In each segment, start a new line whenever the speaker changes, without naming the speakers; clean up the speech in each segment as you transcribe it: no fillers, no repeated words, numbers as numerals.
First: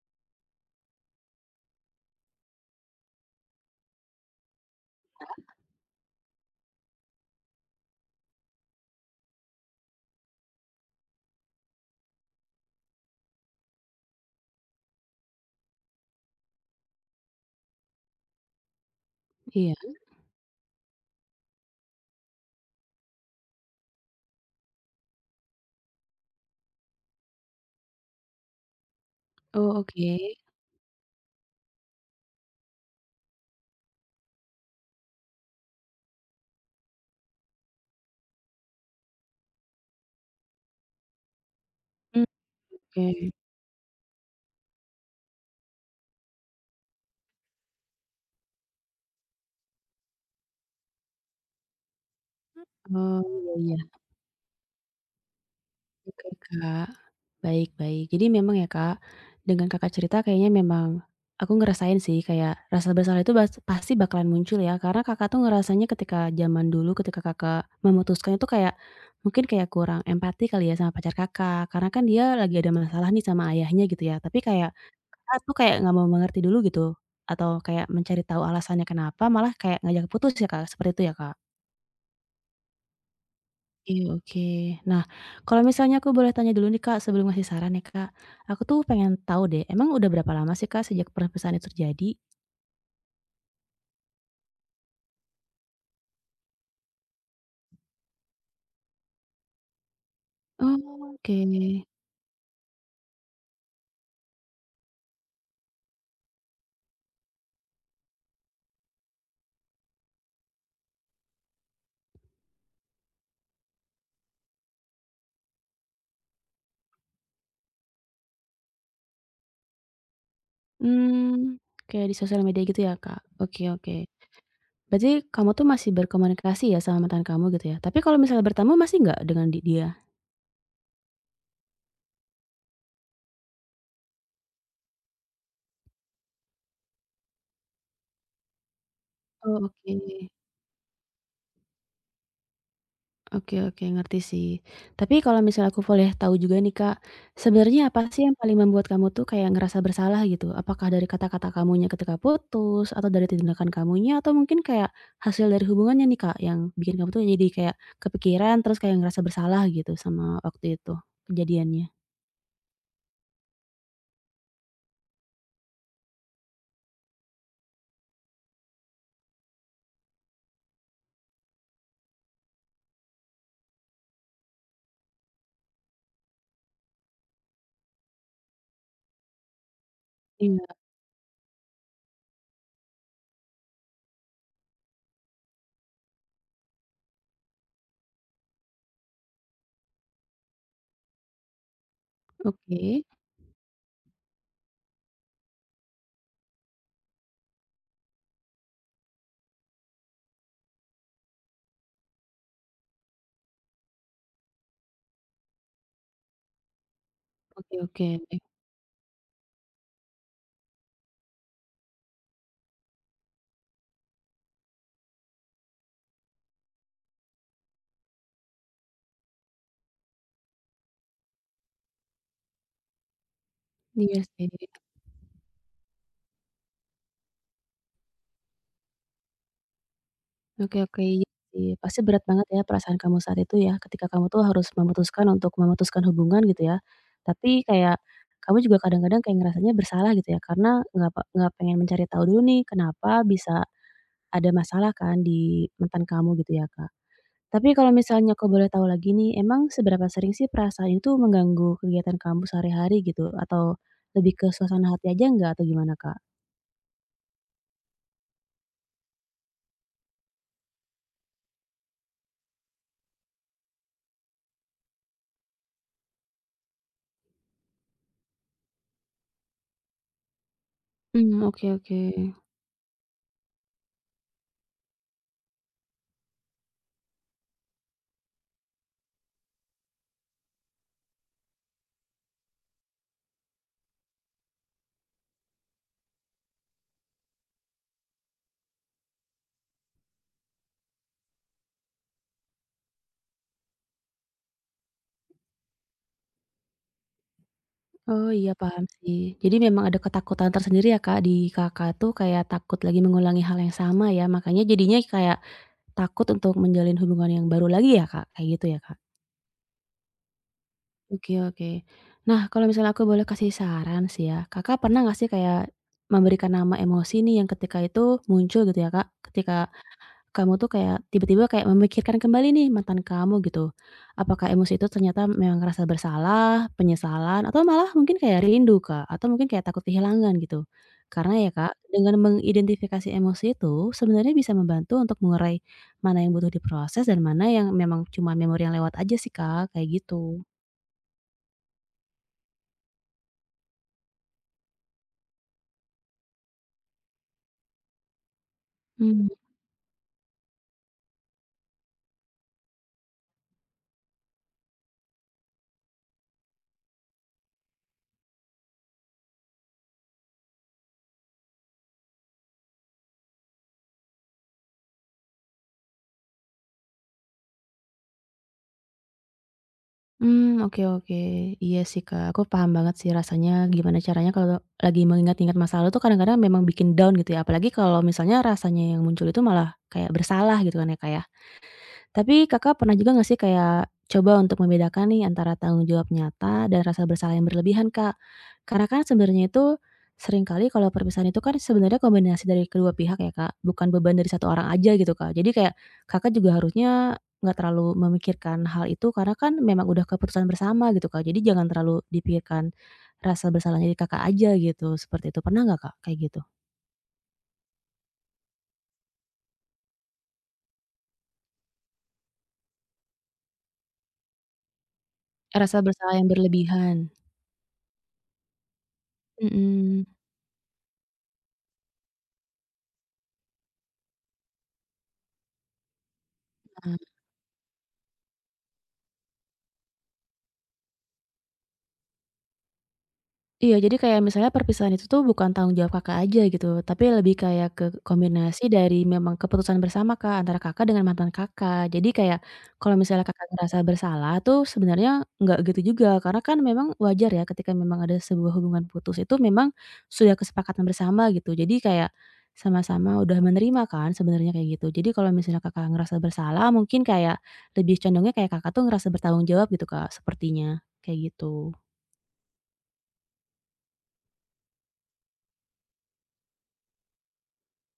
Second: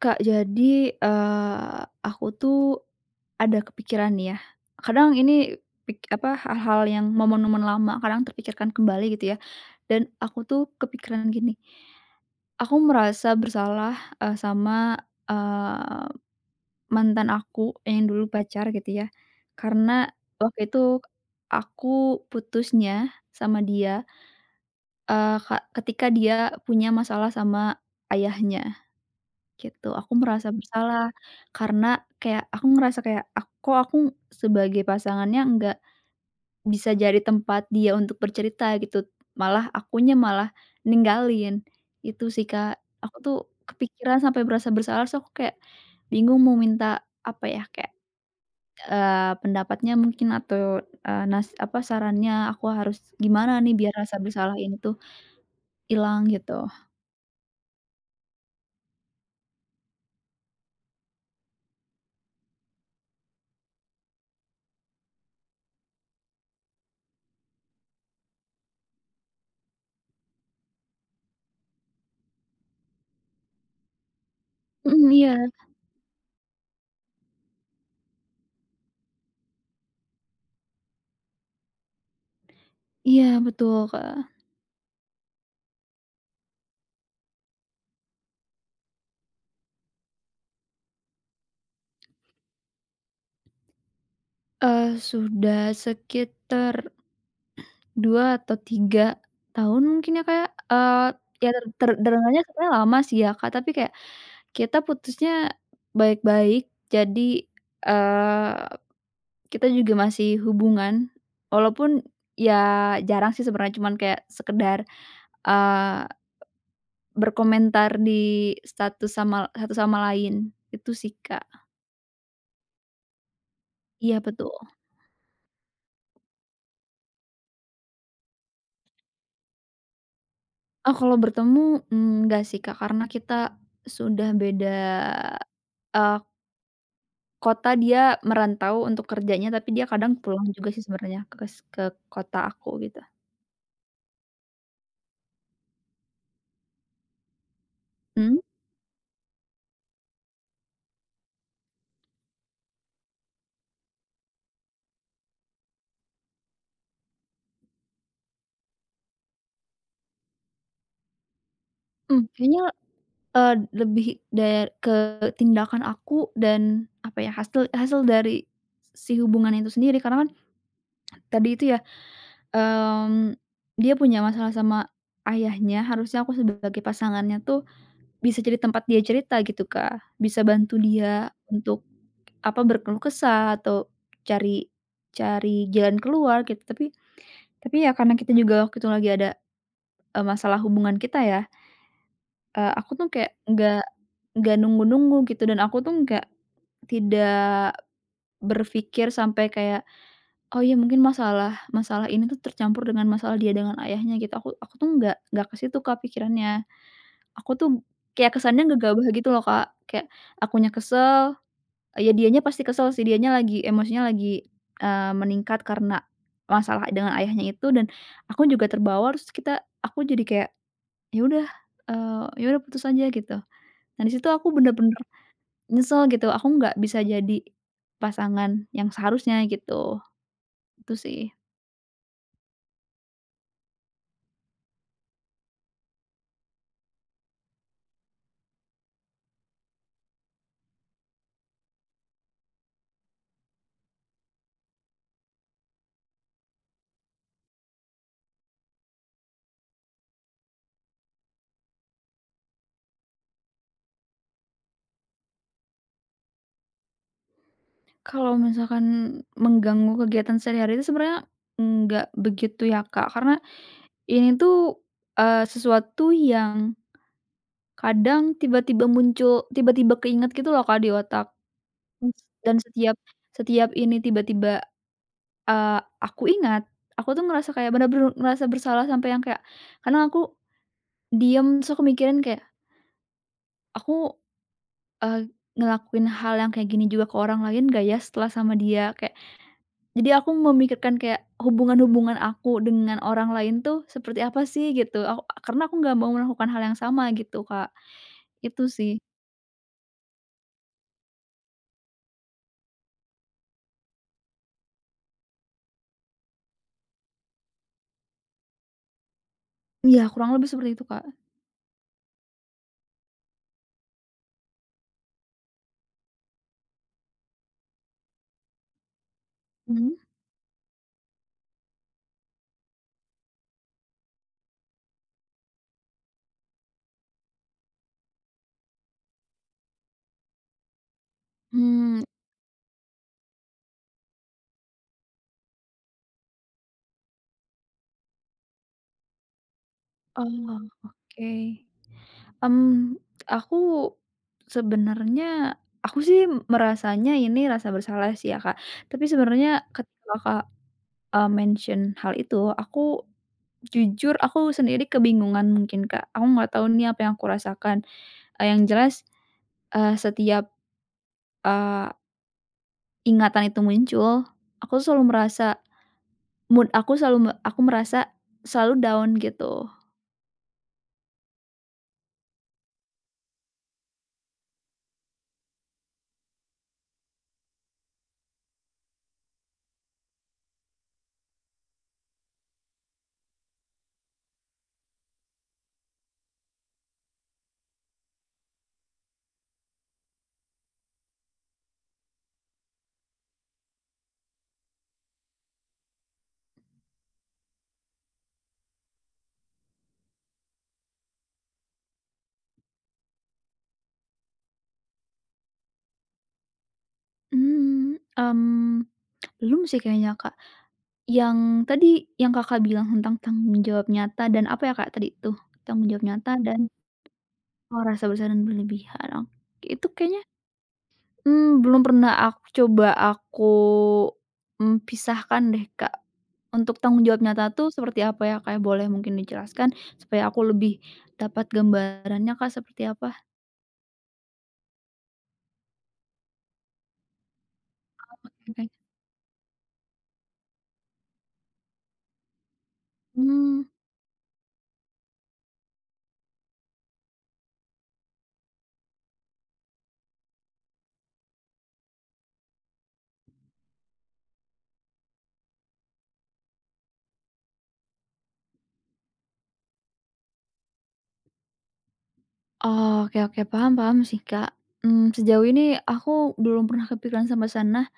Kak, jadi, eee, aku tuh ada kepikiran nih ya, kadang ini hal-hal yang momen-momen lama kadang terpikirkan kembali gitu ya, dan aku tuh kepikiran gini, aku merasa bersalah, sama, eee, mantan aku yang dulu pacar gitu ya,
Iya.
karena waktu itu aku putusnya sama dia, eee, ka ketika dia punya masalah sama ayahnya.
Oh,
Gitu,
oke.
aku merasa bersalah karena kayak aku ngerasa kayak aku sebagai pasangannya nggak bisa jadi tempat dia untuk bercerita gitu, malah akunya malah ninggalin.
Mmm,
Itu sih, Kak.
oke.
Aku tuh kepikiran sampai berasa bersalah, so aku kayak bingung mau minta apa ya, kayak, pendapatnya mungkin atau, sarannya aku harus
Oh,
gimana
iya
nih
iya.
biar rasa bersalah ini tuh hilang
Oke,
gitu.
Kak. Baik baik. Jadi memang ya, Kak, dengan Kakak cerita kayaknya memang aku ngerasain sih kayak rasa bersalah itu pasti bakalan muncul ya, karena Kakak tuh ngerasanya ketika zaman dulu ketika Kakak memutuskan itu kayak mungkin kayak kurang empati kali ya sama pacar Kakak, karena kan dia lagi ada masalah nih sama ayahnya gitu ya, tapi kayak
Mhm, iya.
Kakak tuh kayak nggak mau mengerti dulu gitu, atau kayak mencari tahu alasannya kenapa, malah kayak ngajak putus ya, Kak, seperti itu ya, Kak?
Iya, betul,
Oke
Kak.
oke. Nah, kalau misalnya aku boleh tanya dulu nih, Kak, sebelum ngasih saran ya, Kak. Aku tuh pengen tahu deh, emang udah berapa lama sih, Kak, sejak perpisahan itu terjadi?
Sudah sekitar 2 atau 3 tahun mungkin ya, Kak, ya,
Oh,
eee,
oke.
ya ter ter terdengarnya sebenarnya lama sih ya, Kak, tapi kayak kita putusnya baik-baik. Jadi, eee, kita juga masih hubungan walaupun ya jarang sih sebenarnya, cuman kayak sekedar, eee, berkomentar di status sama satu sama lain, itu sih,
Hmm,
Kak.
kayak di sosial media gitu ya, Kak? Oke oke.
Iya, betul.
Berarti kamu tuh masih berkomunikasi ya sama mantan kamu gitu ya? Tapi kalau misalnya bertemu masih nggak dengan dia?
Oh, kalau bertemu, mmm, enggak sih, Kak, karena kita sudah beda Eee, kota, dia merantau untuk kerjanya,
Oh,
tapi dia kadang
oke.
pulang juga sih sebenarnya ke kota aku gitu.
Oke oke, ngerti sih. Tapi kalau misal aku boleh tahu juga nih, Kak, sebenarnya apa sih yang
Mhm
paling membuat kamu tuh kayak ngerasa bersalah gitu? Apakah dari kata-kata kamunya ketika putus atau dari tindakan kamunya atau mungkin kayak hasil dari hubungannya nih, Kak, yang bikin kamu tuh jadi kayak kepikiran terus kayak ngerasa bersalah gitu sama waktu itu kejadiannya?
mhm, kayaknya, eee, lebih da ke tindakan aku dan apa ya, hasil hasil dari si hubungan itu sendiri karena kan tadi itu ya, mmm, dia punya masalah sama ayahnya, harusnya aku sebagai pasangannya tuh bisa jadi tempat dia cerita gitu, Kak. Bisa
Iya,
bantu dia untuk, apa, berkeluh kesah atau cari cari jalan keluar gitu, tapi ya karena kita juga waktu itu lagi ada, masalah hubungan kita ya, aku
oke,
tuh kayak nggak nunggu-nunggu gitu dan aku tuh nggak tidak berpikir sampai kayak, "Oh ya mungkin masalah masalah ini tuh tercampur dengan masalah dia dengan ayahnya," gitu. Aku tuh nggak ke situ Kak pikirannya. Aku
oke
tuh
oke.
kayak kesannya gegabah gitu loh Kak, kayak akunya kesel, ya dianya pasti kesel sih, dianya lagi emosinya lagi, meningkat karena masalah dengan ayahnya itu dan aku juga terbawa terus aku jadi kayak ya udah, ya udah putus aja gitu. Nah di
Iya
situ
sih.
aku bener-bener nyesel gitu, aku nggak bisa jadi pasangan yang seharusnya gitu,
Oke
itu
oke,
sih.
iya sih. Pasti berat banget ya perasaan kamu saat itu ya, ketika kamu tuh harus memutuskan untuk memutuskan hubungan gitu ya. Tapi kayak kamu juga kadang-kadang kayak ngerasanya bersalah gitu ya, karena nggak pengen mencari tahu dulu nih kenapa bisa ada masalah kan di mantan kamu gitu ya, Kak. Tapi kalau misalnya aku boleh tahu lagi nih, emang seberapa sering sih perasaan itu mengganggu kegiatan kamu sehari-hari gitu? Atau lebih ke suasana hati aja nggak atau gimana, Kak?
Kalau misalkan mengganggu kegiatan sehari-hari itu sebenarnya nggak begitu ya, Kak, karena ini tuh, sesuatu yang kadang tiba-tiba muncul, tiba-tiba keinget gitu loh, Kak, di otak.
Hmm oke oke.
Mmm. Dan setiap setiap ini tiba-tiba, eee, aku ingat, aku tuh ngerasa kayak bener-bener ngerasa bersalah sampai yang kayak kadang aku diem, terus aku mikirin kayak, aku, eee, ngelakuin hal yang kayak gini juga ke orang lain gak ya setelah sama dia? Kayak jadi aku memikirkan kayak hubungan-hubungan aku dengan orang lain tuh seperti apa sih gitu, karena aku nggak mau melakukan hal yang sama gitu, Kak.
Oh iya
Itu
paham
sih.
sih. Jadi memang ada ketakutan tersendiri ya Kak, di Kakak tuh kayak takut lagi mengulangi hal yang sama ya, makanya jadinya kayak takut untuk menjalin hubungan yang baru lagi ya Kak, kayak gitu ya Kak?
Ya kurang lebih seperti itu, Kak.
Oke oke. Nah kalau misalnya aku boleh kasih saran sih ya, Kakak pernah nggak sih kayak memberikan nama emosi nih yang ketika itu muncul gitu ya Kak, ketika
Mhm.
kamu tuh kayak tiba-tiba kayak memikirkan kembali nih mantan kamu gitu. Apakah emosi itu ternyata memang rasa bersalah, penyesalan, atau malah mungkin kayak rindu, Kak, atau mungkin kayak takut kehilangan gitu? Karena ya, Kak,
Mmm,
dengan mengidentifikasi emosi itu sebenarnya bisa membantu untuk mengurai mana yang butuh diproses dan mana yang memang cuma memori yang lewat aja sih, Kak, kayak gitu.
oh, oke. Mmm, aku sebenarnya aku sih merasanya ini rasa bersalah sih ya, Kak. Tapi
Hmm.
sebenarnya ketika Kakak mention hal itu, jujur aku sendiri kebingungan mungkin, Kak. Aku nggak tahu nih apa yang aku rasakan. Yang jelas, setiap, eee, ingatan itu muncul, aku selalu merasa mood aku selalu me aku merasa selalu down gitu.
Mmm, oke oke. Iya sih, Kak, aku paham banget sih rasanya gimana caranya kalau lagi mengingat-ingat masa lalu tuh kadang-kadang memang bikin down gitu ya, apalagi kalau misalnya rasanya yang muncul itu malah kayak bersalah gitu kan ya, Kak, ya. Tapi Kakak pernah juga nggak sih kayak coba untuk membedakan nih antara tanggung jawab nyata dan rasa bersalah yang berlebihan, Kak? Karena kan sebenarnya itu seringkali kalau perpisahan itu kan sebenarnya kombinasi dari kedua pihak ya, Kak, bukan beban dari satu orang aja gitu, Kak. Jadi kayak Kakak juga harusnya nggak terlalu memikirkan hal itu karena kan memang udah keputusan bersama gitu, Kak. Jadi jangan terlalu dipikirkan rasa bersalahnya di Kakak aja gitu, seperti itu. Pernah nggak, Kak, kayak gitu?
Mmm, mmm, Belum sih kayaknya, Kak. Yang tadi yang Kakak bilang tentang tanggung jawab nyata dan apa ya, Kak, tadi tuh?
Rasa
Tanggung jawab
bersalah yang
nyata dan,
berlebihan,
oh, rasa bersalah dan berlebihan, ok itu
mhm.
kayaknya mmm, belum pernah aku mmm, pisahkan deh, Kak. Untuk tanggung jawab nyata tuh seperti apa ya, Kak? Boleh mungkin dijelaskan supaya aku lebih dapat gambarannya, Kak, seperti apa?
Iya, jadi kayak misalnya perpisahan itu tuh bukan tanggung jawab Kakak aja gitu, tapi lebih kayak ke
Oke.
kombinasi dari memang keputusan bersama, Kak, antara Kakak dengan mantan Kakak. Jadi kayak kalau misalnya Kakak
Mmm,
ngerasa bersalah tuh sebenarnya nggak gitu juga, karena kan memang wajar ya ketika memang ada sebuah hubungan putus itu memang sudah kesepakatan bersama gitu. Jadi kayak sama-sama udah menerima kan sebenarnya kayak gitu. Jadi kalau misalnya Kakak ngerasa bersalah mungkin kayak lebih condongnya kayak Kakak tuh ngerasa bertanggung jawab gitu, Kak, sepertinya, kayak gitu.
oke oke, paham paham sih, Kak. Mmm, sejauh ini aku belum pernah kepikiran sampai sana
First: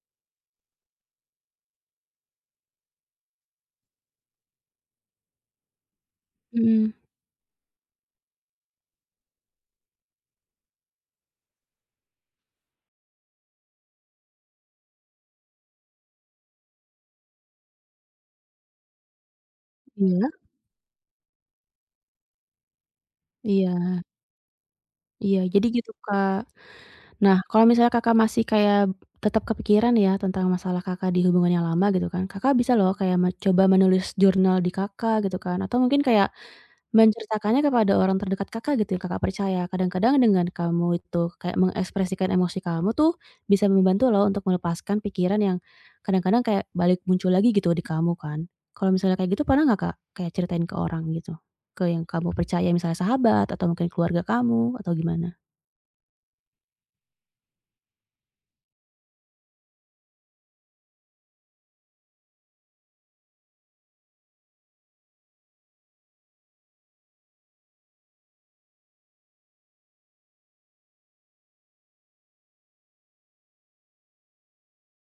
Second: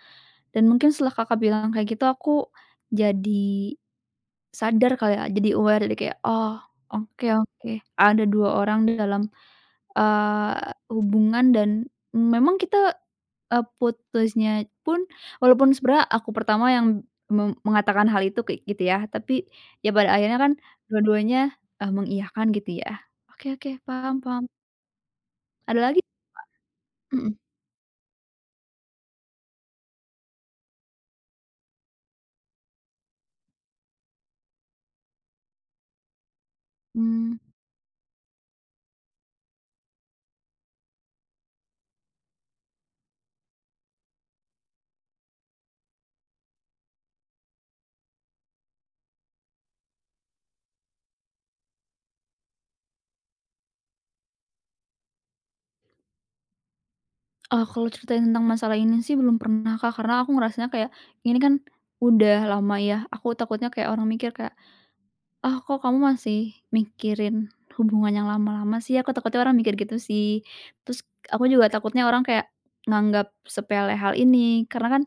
dan mungkin setelah Kakak bilang kayak gitu aku jadi sadar kali ya, jadi aware jadi kayak, "Oh,
Mhm,
oke oke, ada 2 orang dalam hubungan dan memang kita, putusnya pun walaupun sebenarnya aku pertama yang mengatakan hal itu kayak gitu ya, tapi ya pada
iya?
akhirnya kan dua-duanya, mengiyakan gitu ya. Oke oke,
Iya
paham paham.
iya, jadi
Ada
gitu,
lagi?
Kak. Nah,
Mhm,
kalau misalnya Kakak masih kayak tetap kepikiran ya tentang masalah Kakak di hubungan yang lama gitu kan, Kakak bisa loh kayak coba menulis jurnal di Kakak gitu kan, atau mungkin kayak
mmm,
menceritakannya kepada orang terdekat Kakak gitu yang Kakak percaya. Kadang-kadang dengan kamu itu kayak mengekspresikan emosi kamu tuh bisa membantu loh untuk melepaskan pikiran yang kadang-kadang kayak balik muncul lagi gitu di kamu kan. Kalau misalnya kayak gitu pernah nggak Kak, kayak ceritain ke orang gitu? Ke yang kamu percaya misalnya sahabat atau mungkin keluarga kamu atau gimana?
kalau ceritain tentang masalah ini sih belum pernah Kak, karena aku ngerasanya kayak ini kan udah lama ya, aku takutnya kayak orang mikir kayak oh, kok kamu masih mikirin hubungan yang lama-lama sih? Aku takutnya orang mikir gitu sih. Terus aku juga takutnya orang kayak nganggap sepele hal ini, karena kan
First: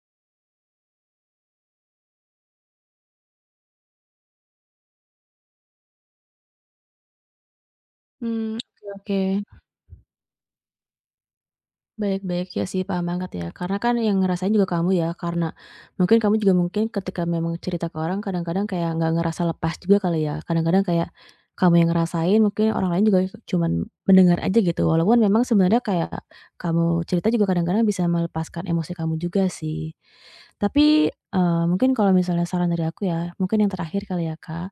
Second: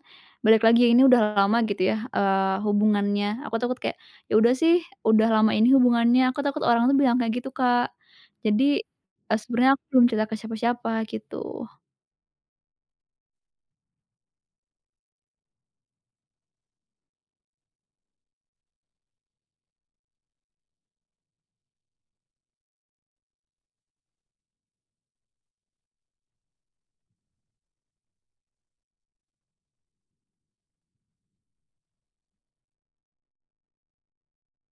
balik lagi ini udah lama gitu ya, hubungannya. Aku takut kayak, "Ya udah sih, udah lama ini hubungannya." Aku takut orang tuh bilang kayak gitu, Kak.
Mmm,
Jadi,
oke oke.
sebenarnya aku belum cerita ke siapa-siapa gitu.
Baik-baik, ya sih paham banget ya, karena kan yang ngerasain juga kamu ya, karena mungkin kamu juga mungkin ketika memang cerita ke orang kadang-kadang kayak nggak ngerasa lepas juga kali ya, kadang-kadang kayak kamu yang ngerasain, mungkin orang lain juga cuman mendengar aja gitu, walaupun memang sebenarnya kayak kamu cerita juga kadang-kadang bisa melepaskan emosi kamu juga sih. Tapi, mungkin kalau misalnya saran dari aku ya, mungkin yang terakhir kali ya, Kak.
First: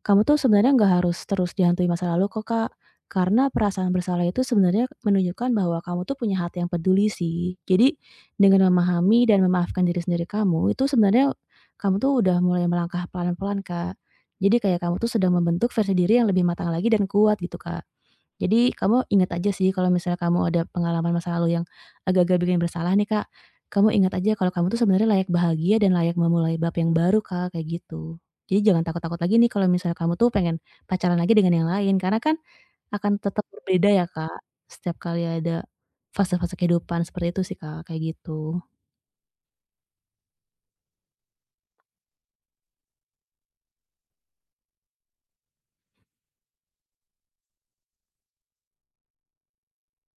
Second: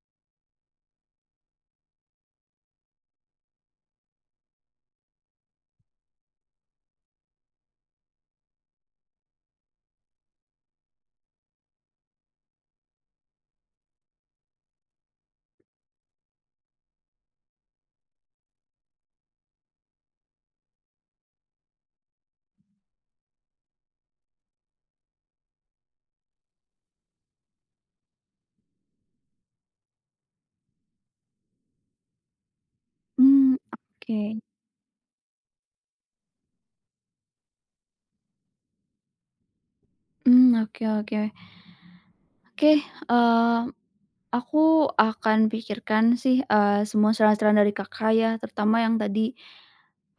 Kamu tuh sebenarnya nggak harus terus dihantui masa lalu kok, Kak. Karena perasaan bersalah itu sebenarnya menunjukkan bahwa kamu tuh punya hati yang peduli sih. Jadi dengan memahami dan memaafkan diri sendiri kamu, itu sebenarnya kamu tuh udah mulai melangkah pelan-pelan, Kak. Jadi kayak kamu tuh sedang membentuk versi diri yang lebih matang lagi dan kuat gitu, Kak. Jadi kamu ingat aja sih kalau misalnya kamu ada pengalaman masa lalu yang agak-agak bikin bersalah nih, Kak, kamu ingat aja kalau kamu tuh sebenarnya layak bahagia dan layak memulai bab yang baru, Kak, kayak gitu. Jadi jangan takut-takut lagi nih kalau misalnya kamu tuh pengen pacaran lagi dengan yang lain, karena kan akan tetap
Hmm
berbeda ya,
oke.
Kak, setiap kali ada fase-fase kehidupan seperti itu sih, Kak, kayak gitu.
Hmm oke oke. Oke, mmm aku akan pikirkan sih, semua saran-saran dari Kakak ya, terutama yang tadi,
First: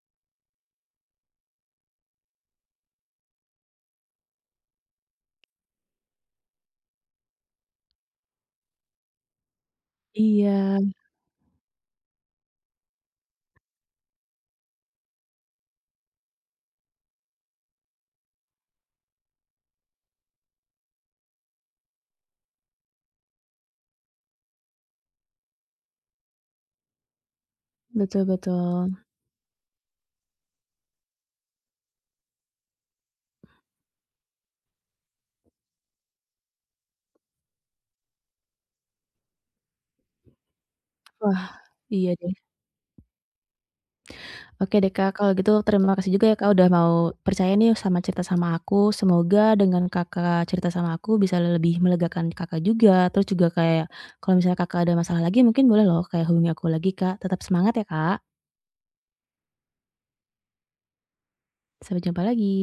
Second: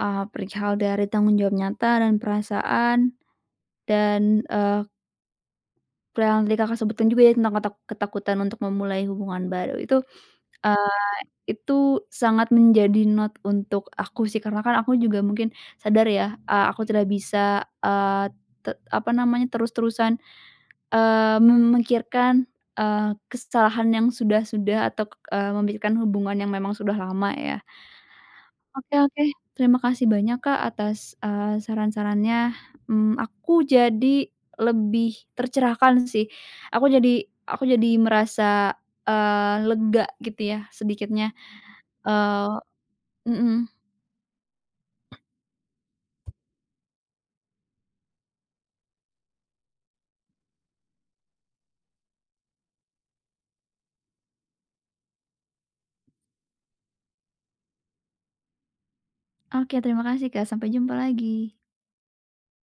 perihal dari tanggung jawab nyata dan perasaan dan, yang tadi Kakak sebutkan juga ya tentang ketakutan untuk memulai hubungan baru itu,
Iya,
eee, itu sangat menjadi not untuk aku sih karena kan aku juga mungkin sadar ya, aku tidak bisa, eee, te apa namanya, terus-terusan memikirkan, kesalahan yang sudah-sudah atau, memikirkan hubungan yang memang sudah lama ya.
betul
Oke
betul.
oke, terima kasih banyak Kak atas, saran-sarannya, mmm, aku jadi lebih tercerahkan sih. Aku jadi merasa, lega gitu ya sedikitnya,
Wah, iya deh.
eee mhm.
Oke deh Kak, kalau gitu terima kasih juga ya Kak udah mau percaya nih sama cerita sama aku. Semoga dengan Kakak cerita sama aku bisa lebih melegakan Kakak juga. Terus juga kayak kalau misalnya Kakak ada masalah lagi mungkin boleh loh kayak hubungi aku lagi Kak. Tetap semangat ya Kak.
Oke terima kasih Kak, sampai jumpa lagi.
Sampai jumpa lagi.